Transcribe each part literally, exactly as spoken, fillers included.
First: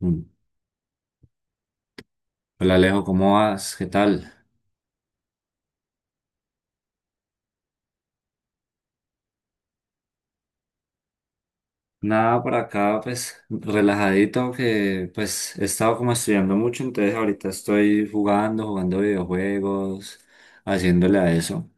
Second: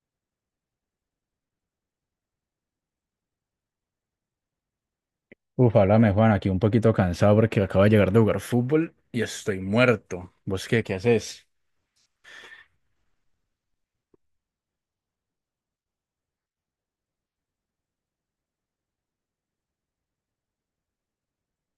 Mm. Hola, Alejo, ¿cómo vas? ¿Qué tal? Uf, háblame, Juan, aquí un poquito cansado porque acabo de llegar de jugar fútbol y estoy muerto. ¿Vos qué, qué haces? Nada, por acá pues relajadito que pues he estado como estudiando mucho, entonces ahorita estoy jugando, jugando videojuegos, haciéndole a eso,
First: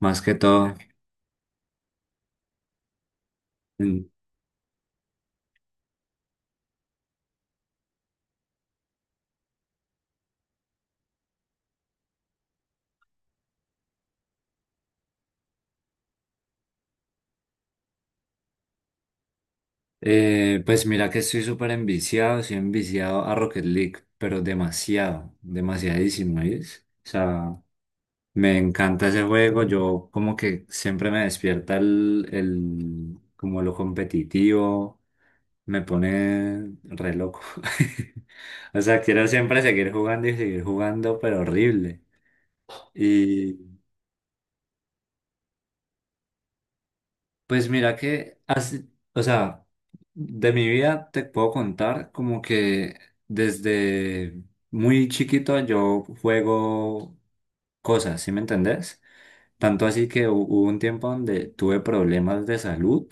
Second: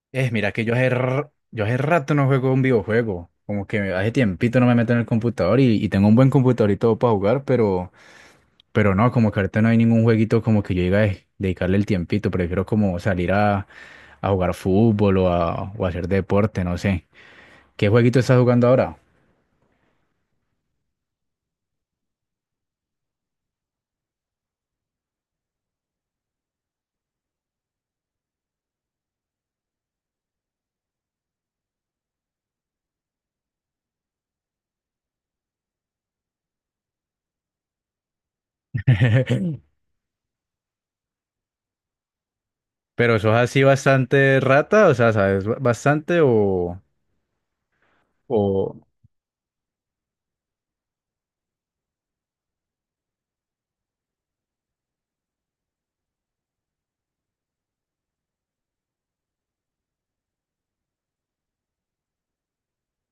más Eh, que mira que todo. yo hace, r- yo hace rato no juego un videojuego. Como que Mm. hace tiempito no me meto en el computador y, y tengo un buen computador y todo para jugar, pero, pero no, como que ahorita no hay ningún jueguito como que yo diga: "Eh, dedicarle el tiempito. Prefiero como salir a, a jugar fútbol o a, o a hacer deporte, no sé. ¿Qué jueguito estás jugando ahora?" Eh, pues mira que estoy súper enviciado, estoy enviciado a Rocket League, pero demasiado, demasiadísimo, ¿ves? O sea, me encanta ese juego, yo como que siempre me despierta el, el como lo competitivo. Me pone re loco. O sea, quiero siempre seguir jugando y seguir jugando, pero horrible. Pero sos Y así bastante rata, o sea, ¿sabes ba- ¿bastante o, pues mira que, o? así- o sea, de mi vida te puedo contar como que desde muy chiquito yo juego cosas, ¿sí me entendés? Tanto así que hu- hubo un tiempo donde tuve problemas de salud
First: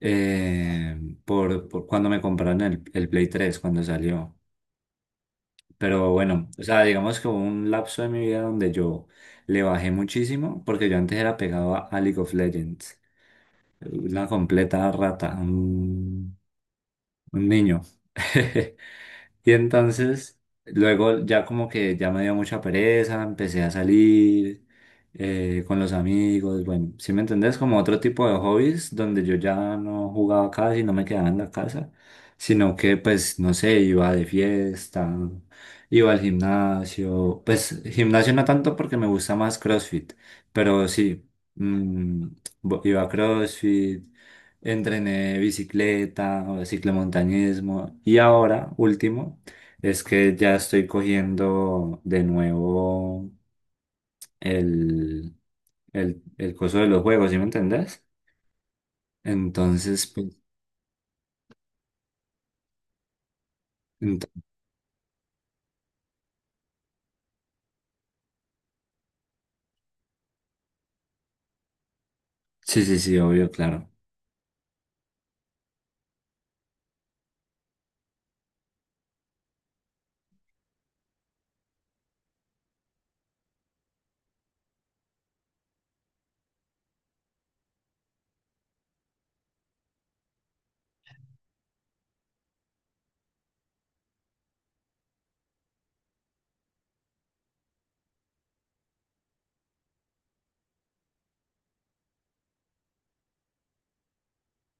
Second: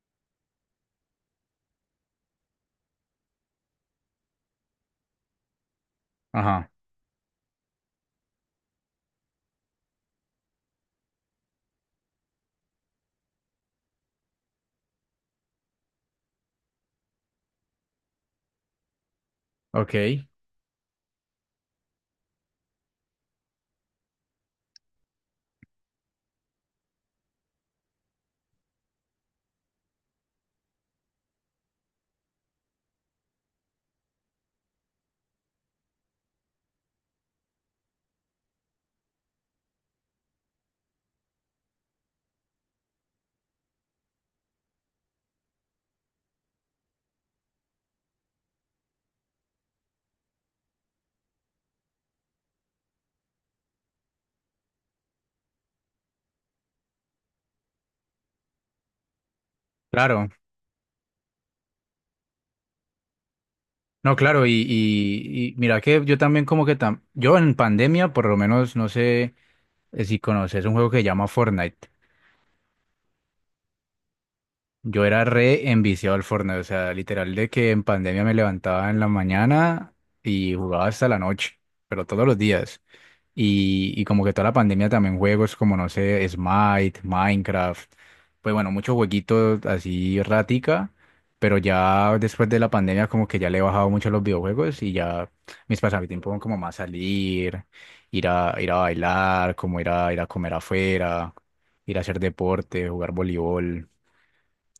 eh, por, por cuando me compraron el, el Play tres cuando salió. Pero bueno, o Ajá, sea, digamos que hubo un lapso de mi vida donde yo le bajé muchísimo, porque yo antes era pegado a a League of Legends, una completa rata, un, un niño. Y ok, entonces, luego ya como que ya me dio mucha pereza, empecé a salir eh, con los amigos, bueno, ¿si me entendés? Como otro tipo de hobbies donde yo ya no jugaba casi, no me quedaba en la casa, sino que pues, no sé, iba de fiesta, iba al gimnasio, pues gimnasio no tanto porque me gusta más CrossFit, pero sí, mm, bo- iba a CrossFit. Entrené bicicleta o ciclomontañismo y ahora, último, es que ya estoy cogiendo de nuevo el, el, el coso de los juegos, ¿sí me entendés? Entonces, claro. pues, No, ent- claro, y, y, y mira que yo también como que tam yo en pandemia, por lo menos, no sé, eh, si conoces un juego que se llama Fortnite. sí, sí, sí, obvio, claro. Yo era re enviciado al Fortnite, o sea, literal de que en pandemia me levantaba en la mañana y jugaba hasta la noche, pero todos los días. Y, y como que toda la pandemia también juegos como, no sé, Smite, Minecraft, pues bueno, muchos jueguitos así ratica, pero ya después de la pandemia como que ya le he bajado mucho a los videojuegos y ya mis pasatiempos son como más salir, ir a, ir a bailar, como ir a, ir a comer afuera, ir a hacer deporte, jugar voleibol,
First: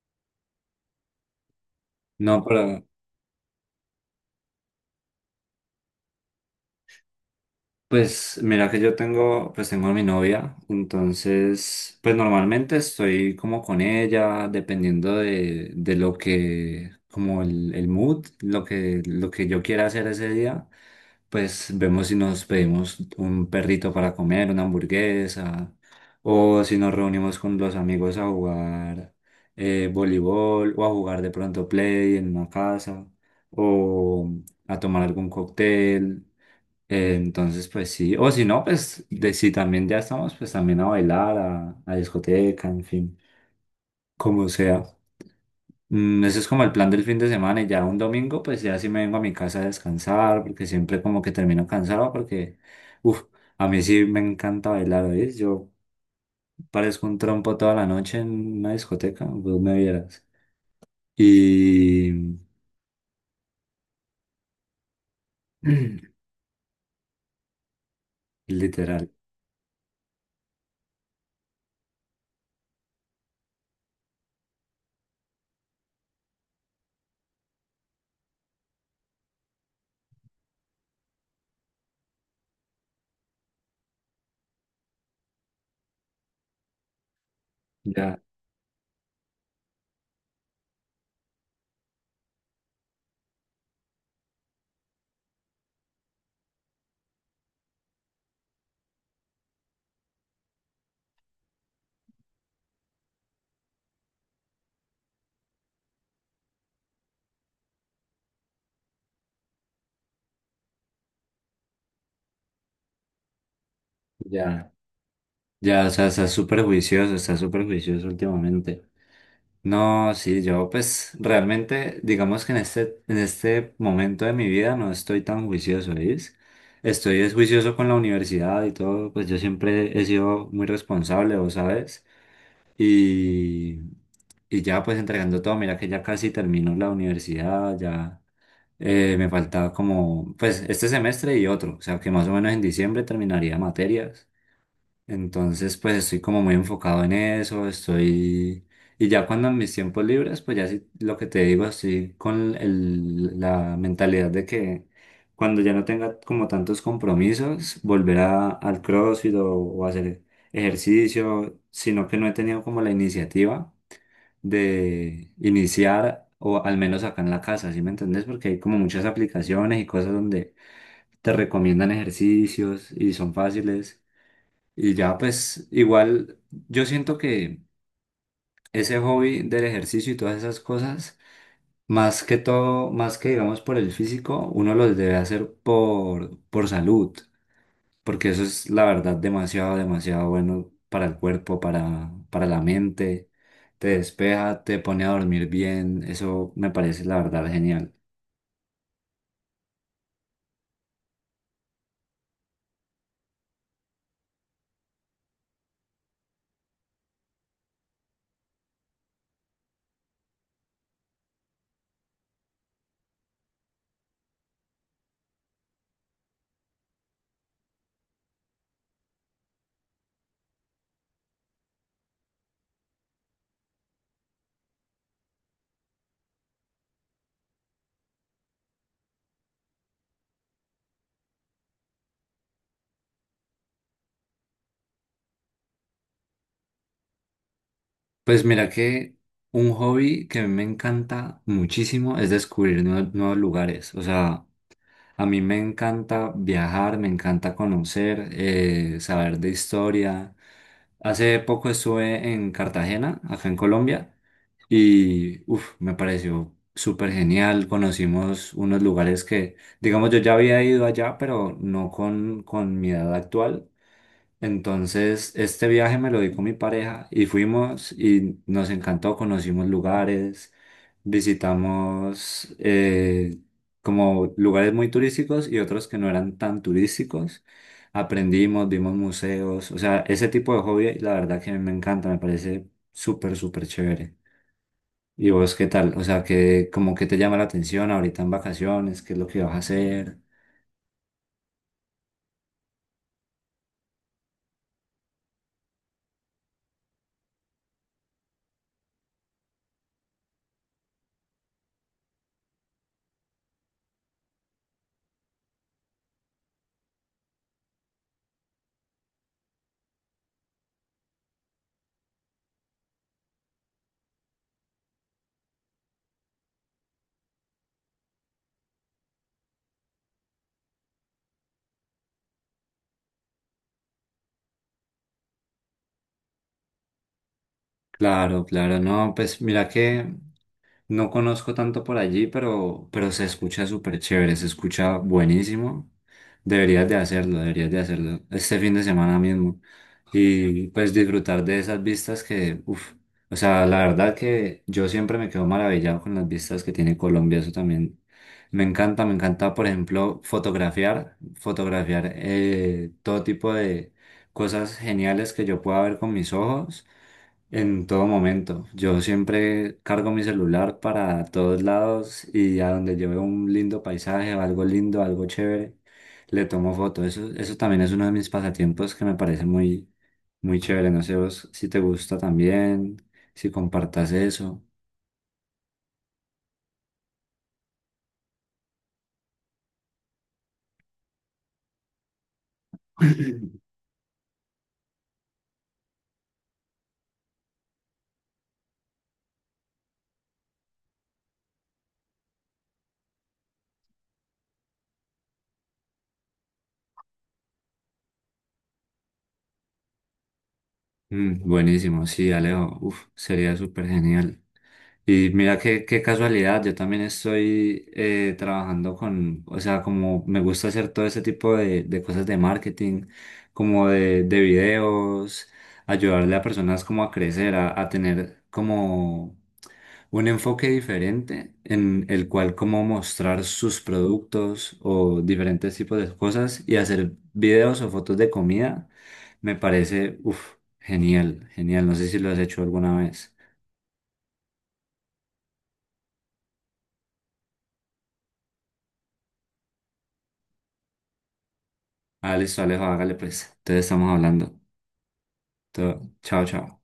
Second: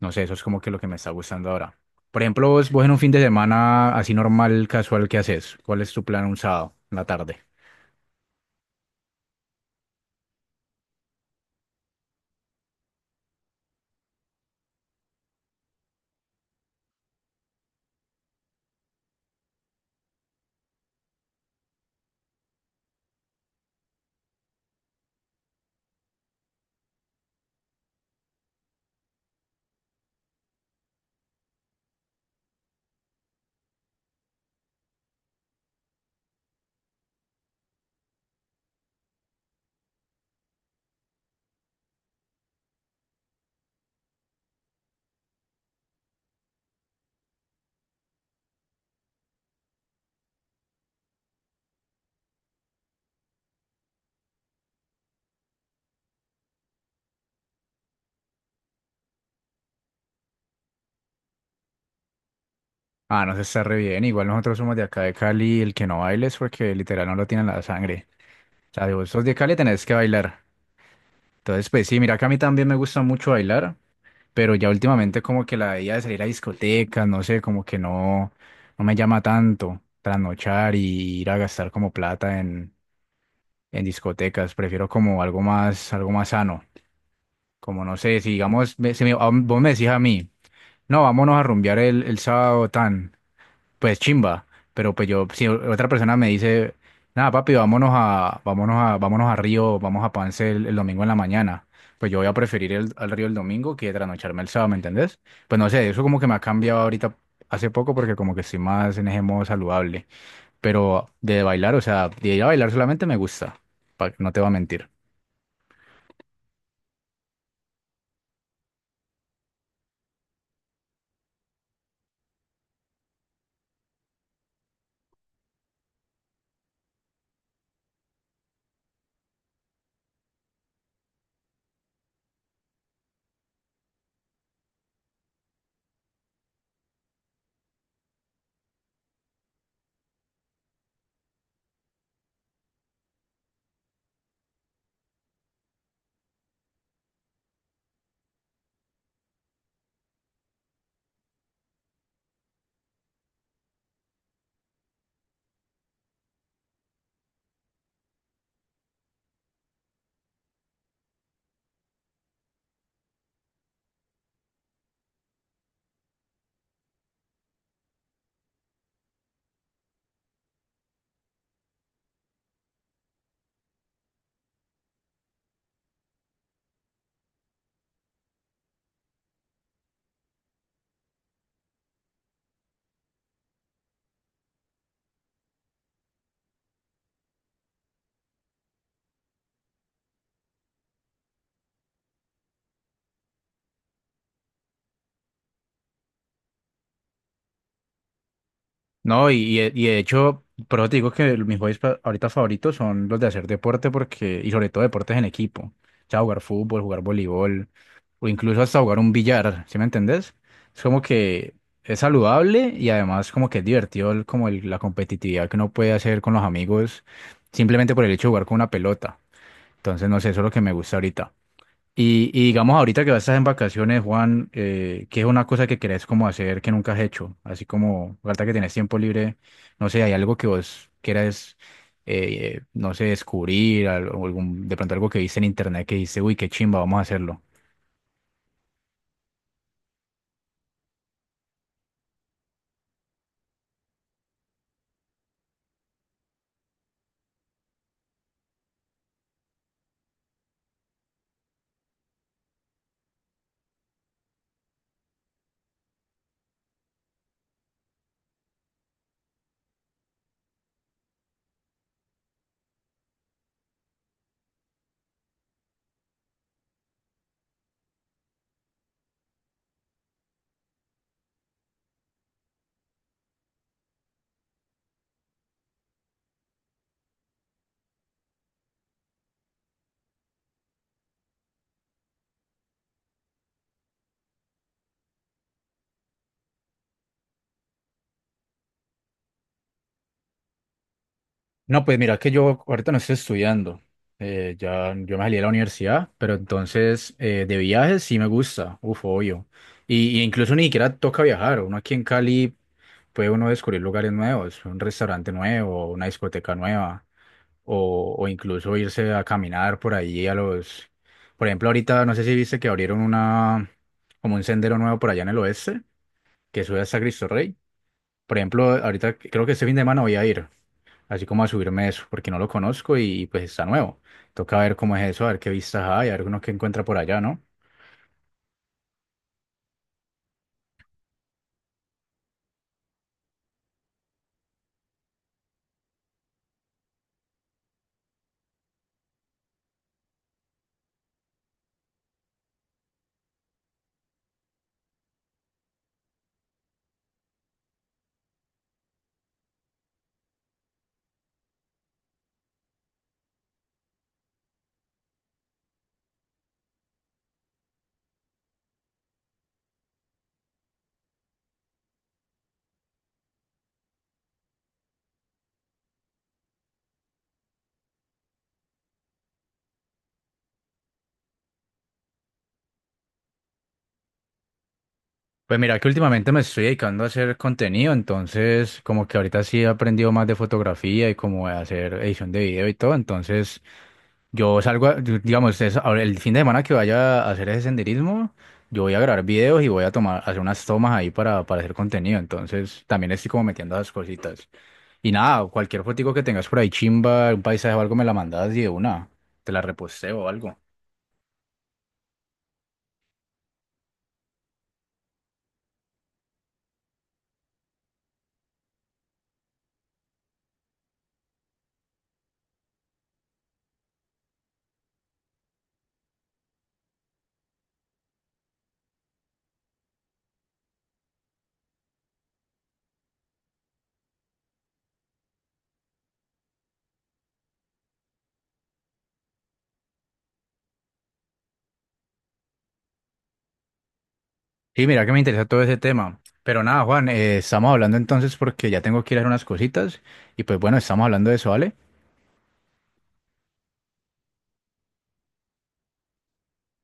no sé, eso es como que lo que me está gustando ahora. Por No, ejemplo, vos, pero vos en un fin de semana así normal, casual, ¿qué haces? ¿Cuál es tu plan un sábado en la tarde? pues mira que yo tengo, pues tengo a mi novia, entonces pues normalmente estoy como con ella, dependiendo de, de lo que, como el, el mood, lo que, lo que yo quiera hacer ese día, pues vemos si nos pedimos un perrito para comer, una hamburguesa, o si nos reunimos con los amigos a jugar eh, voleibol, o a jugar de pronto play en una casa, o a tomar algún cóctel. Eh, entonces, pues sí, o si no, pues de, si también ya estamos, pues también a bailar, a, a discoteca, en fin, como sea. Mm, ese es como el plan del fin de semana y ya un domingo, pues ya sí me vengo a mi casa a descansar, porque siempre como que termino cansado, porque, uff, a mí sí me encanta bailar, ¿oís? Yo parezco un trompo toda la noche en una discoteca, vos me vieras. Y Ah, no, se está re bien. Igual nosotros somos de acá de Cali, el que no baile es porque literal no lo tienen la sangre. O sea, si literal, vos sos de Cali tenés que bailar. Entonces, pues sí, mira que a mí también me gusta mucho bailar, pero ya últimamente como que la idea de salir a discotecas, no sé, como que no, no me llama tanto trasnochar y ir a gastar como plata en, en discotecas. Prefiero como algo más, algo más sano. Como no ya, sé, si digamos, me- si me- a- vos me decís a mí, no, vámonos a rumbear el, el sábado tan, pues chimba, pero pues yo, si otra persona me dice, nada, papi, vámonos a, vámonos a, vámonos a Río, vamos a Pance el, el domingo en la mañana, pues yo voy a preferir el, al Río el domingo que trasnocharme el sábado, ¿me entendés? Pues no sé, eso como que me ha cambiado ahorita hace poco porque como que estoy más en ese modo saludable, pero de bailar, o sea, de ir a bailar solamente me gusta, pa- no te voy a ya, mentir. ya, o sea, está súper juicioso, está súper juicioso últimamente. No, sí, yo pues realmente, digamos que en este, en este momento de mi vida no estoy tan juicioso, ¿veis? Estoy es juicioso con la universidad y todo, pues yo siempre he sido muy responsable, vos sabes, y, y ya pues entregando todo, mira que ya casi termino la universidad, ya eh, me faltaba como, pues este semestre y otro, o sea que más o menos en diciembre terminaría materias. Entonces, pues estoy como muy enfocado en eso, estoy... Y ya cuando en mis tiempos libres, pues ya sí, lo que te digo, estoy con el- la mentalidad de que cuando ya no tenga como tantos compromisos, volver a, al CrossFit o, o hacer ejercicio, sino que no he tenido como la iniciativa de iniciar, o al menos acá en la casa, ¿sí me entendés? Porque hay como muchas aplicaciones y cosas donde te recomiendan ejercicios y son fáciles. Y ya, pues igual yo siento que ese hobby del ejercicio y todas esas cosas, más que todo, más que digamos por el físico, uno los debe hacer por, por salud, porque eso es la verdad demasiado, demasiado bueno para el cuerpo, para, para la mente, te despeja, te pone a dormir bien, eso me parece la verdad genial. No, y, y de y de hecho, por eso te digo que mis hobbies pa- ahorita favoritos son los de hacer deporte porque, y sobre todo deportes en equipo. O sea, jugar fútbol, jugar voleibol, o incluso hasta jugar un billar, ¿sí me entendés? Es como que es saludable y además como que es divertido el- como el- la competitividad que uno puede hacer con los amigos simplemente por el hecho de jugar con una pelota. Entonces, no sé, eso es lo que me gusta ahorita. Y, y digamos ahorita que vas a estar en vacaciones, Juan, eh, ¿qué es una cosa que querés como hacer que nunca has hecho? Así como ahorita que tenés tiempo libre, no sé, ¿hay algo que vos quieras, eh, no sé, descubrir, al- o algún, de pronto algo que viste en internet que dice, uy, qué chimba, vamos a hacerlo? Pues mira que un hobby que a mí me encanta muchísimo es descubrir nue- nuevos lugares, o sea... A mí me encanta viajar, me encanta conocer, eh, saber de historia. Hace poco estuve en Cartagena, acá en Colombia, y uf, me pareció súper genial. Conocimos unos lugares que, digamos, yo ya había ido allá, pero no con, con mi edad actual. Entonces, este viaje me lo di con mi pareja y fuimos y nos encantó, conocimos lugares, visitamos eh, como lugares muy turísticos y otros que no eran tan turísticos. Aprendimos, vimos museos, o sea, ese tipo de hobby, la verdad que a mí me encanta, me parece súper, súper chévere. ¿Y vos qué tal? O sea, ¿que como que te llama la atención ahorita en vacaciones, qué es lo que vas a hacer? No, pues mira que yo ahorita no estoy estudiando. Eh, ya yo me salí de la universidad, pero entonces eh, de viajes sí me gusta, uf, obvio. Y, y incluso ni siquiera toca viajar. Uno aquí en Cali puede uno descubrir lugares nuevos, un restaurante nuevo, una discoteca nueva, o, o incluso irse a caminar por ahí a los. Por ejemplo, ahorita no sé si viste que abrieron una como un sendero nuevo por allá en el oeste que sube hasta Cristo Rey. Por ejemplo, ahorita creo que este fin de semana voy a ir así como a subirme eso, porque no lo conozco y pues está nuevo. Toca ver cómo es eso, a ver qué vistas hay, a ver uno que encuentra por allá, ¿no? Claro, claro, no, pues mira que no conozco tanto por allí, pero, pero se escucha súper chévere, se escucha buenísimo. Deberías de hacerlo, deberías de hacerlo este fin de semana mismo. Y pues disfrutar de esas vistas que, uff, o sea, la verdad que yo siempre me quedo maravillado con las vistas que tiene Colombia, eso también. Me encanta, me encanta, por ejemplo, fotografiar, fotografiar eh, todo tipo de cosas geniales que yo pueda ver con mis ojos. En todo momento. Yo siempre cargo mi celular para todos lados y a donde yo veo un lindo paisaje o algo lindo, algo chévere, le tomo foto. Eso, eso también es uno de mis pasatiempos que me parece muy, muy chévere. No sé vos si te gusta también, si compartas eso. Pues mira que últimamente me estoy dedicando a hacer contenido, entonces como que ahorita sí he aprendido más de fotografía y como de hacer edición de video y todo, entonces yo salgo, a- yo- digamos, es- ahora el fin de semana que vaya a hacer ese senderismo, yo voy a grabar videos y voy a tomar, hacer unas tomas ahí para, para hacer contenido, entonces también estoy como metiendo esas cositas. Y nada, cualquier fotico que tengas por ahí, chimba, un paisaje o algo, me la mandas y de una, te la reposteo o algo. Mm, buenísimo, sí, Alejo. Uf, sería súper genial. Y mira qué, qué casualidad, yo también estoy eh, trabajando con, o sea, como me gusta hacer todo ese tipo de, de cosas de marketing, como de, de videos, ayudarle a personas como a crecer, a, a tener como un enfoque diferente en el cual como mostrar sus productos o diferentes tipos de cosas y hacer videos o fotos de comida, me parece, uff, genial, genial, no sé si lo has hecho alguna vez. Sí, mira que me interesa todo ese tema. Pero nada, Juan, eh, estamos hablando entonces porque ya tengo que ir a hacer unas cositas. Y pues bueno, estamos hablando de eso, ¿vale? Ah, listo, Alejo, hágale pues. Entonces estamos hablando. Todo- Chao, chao.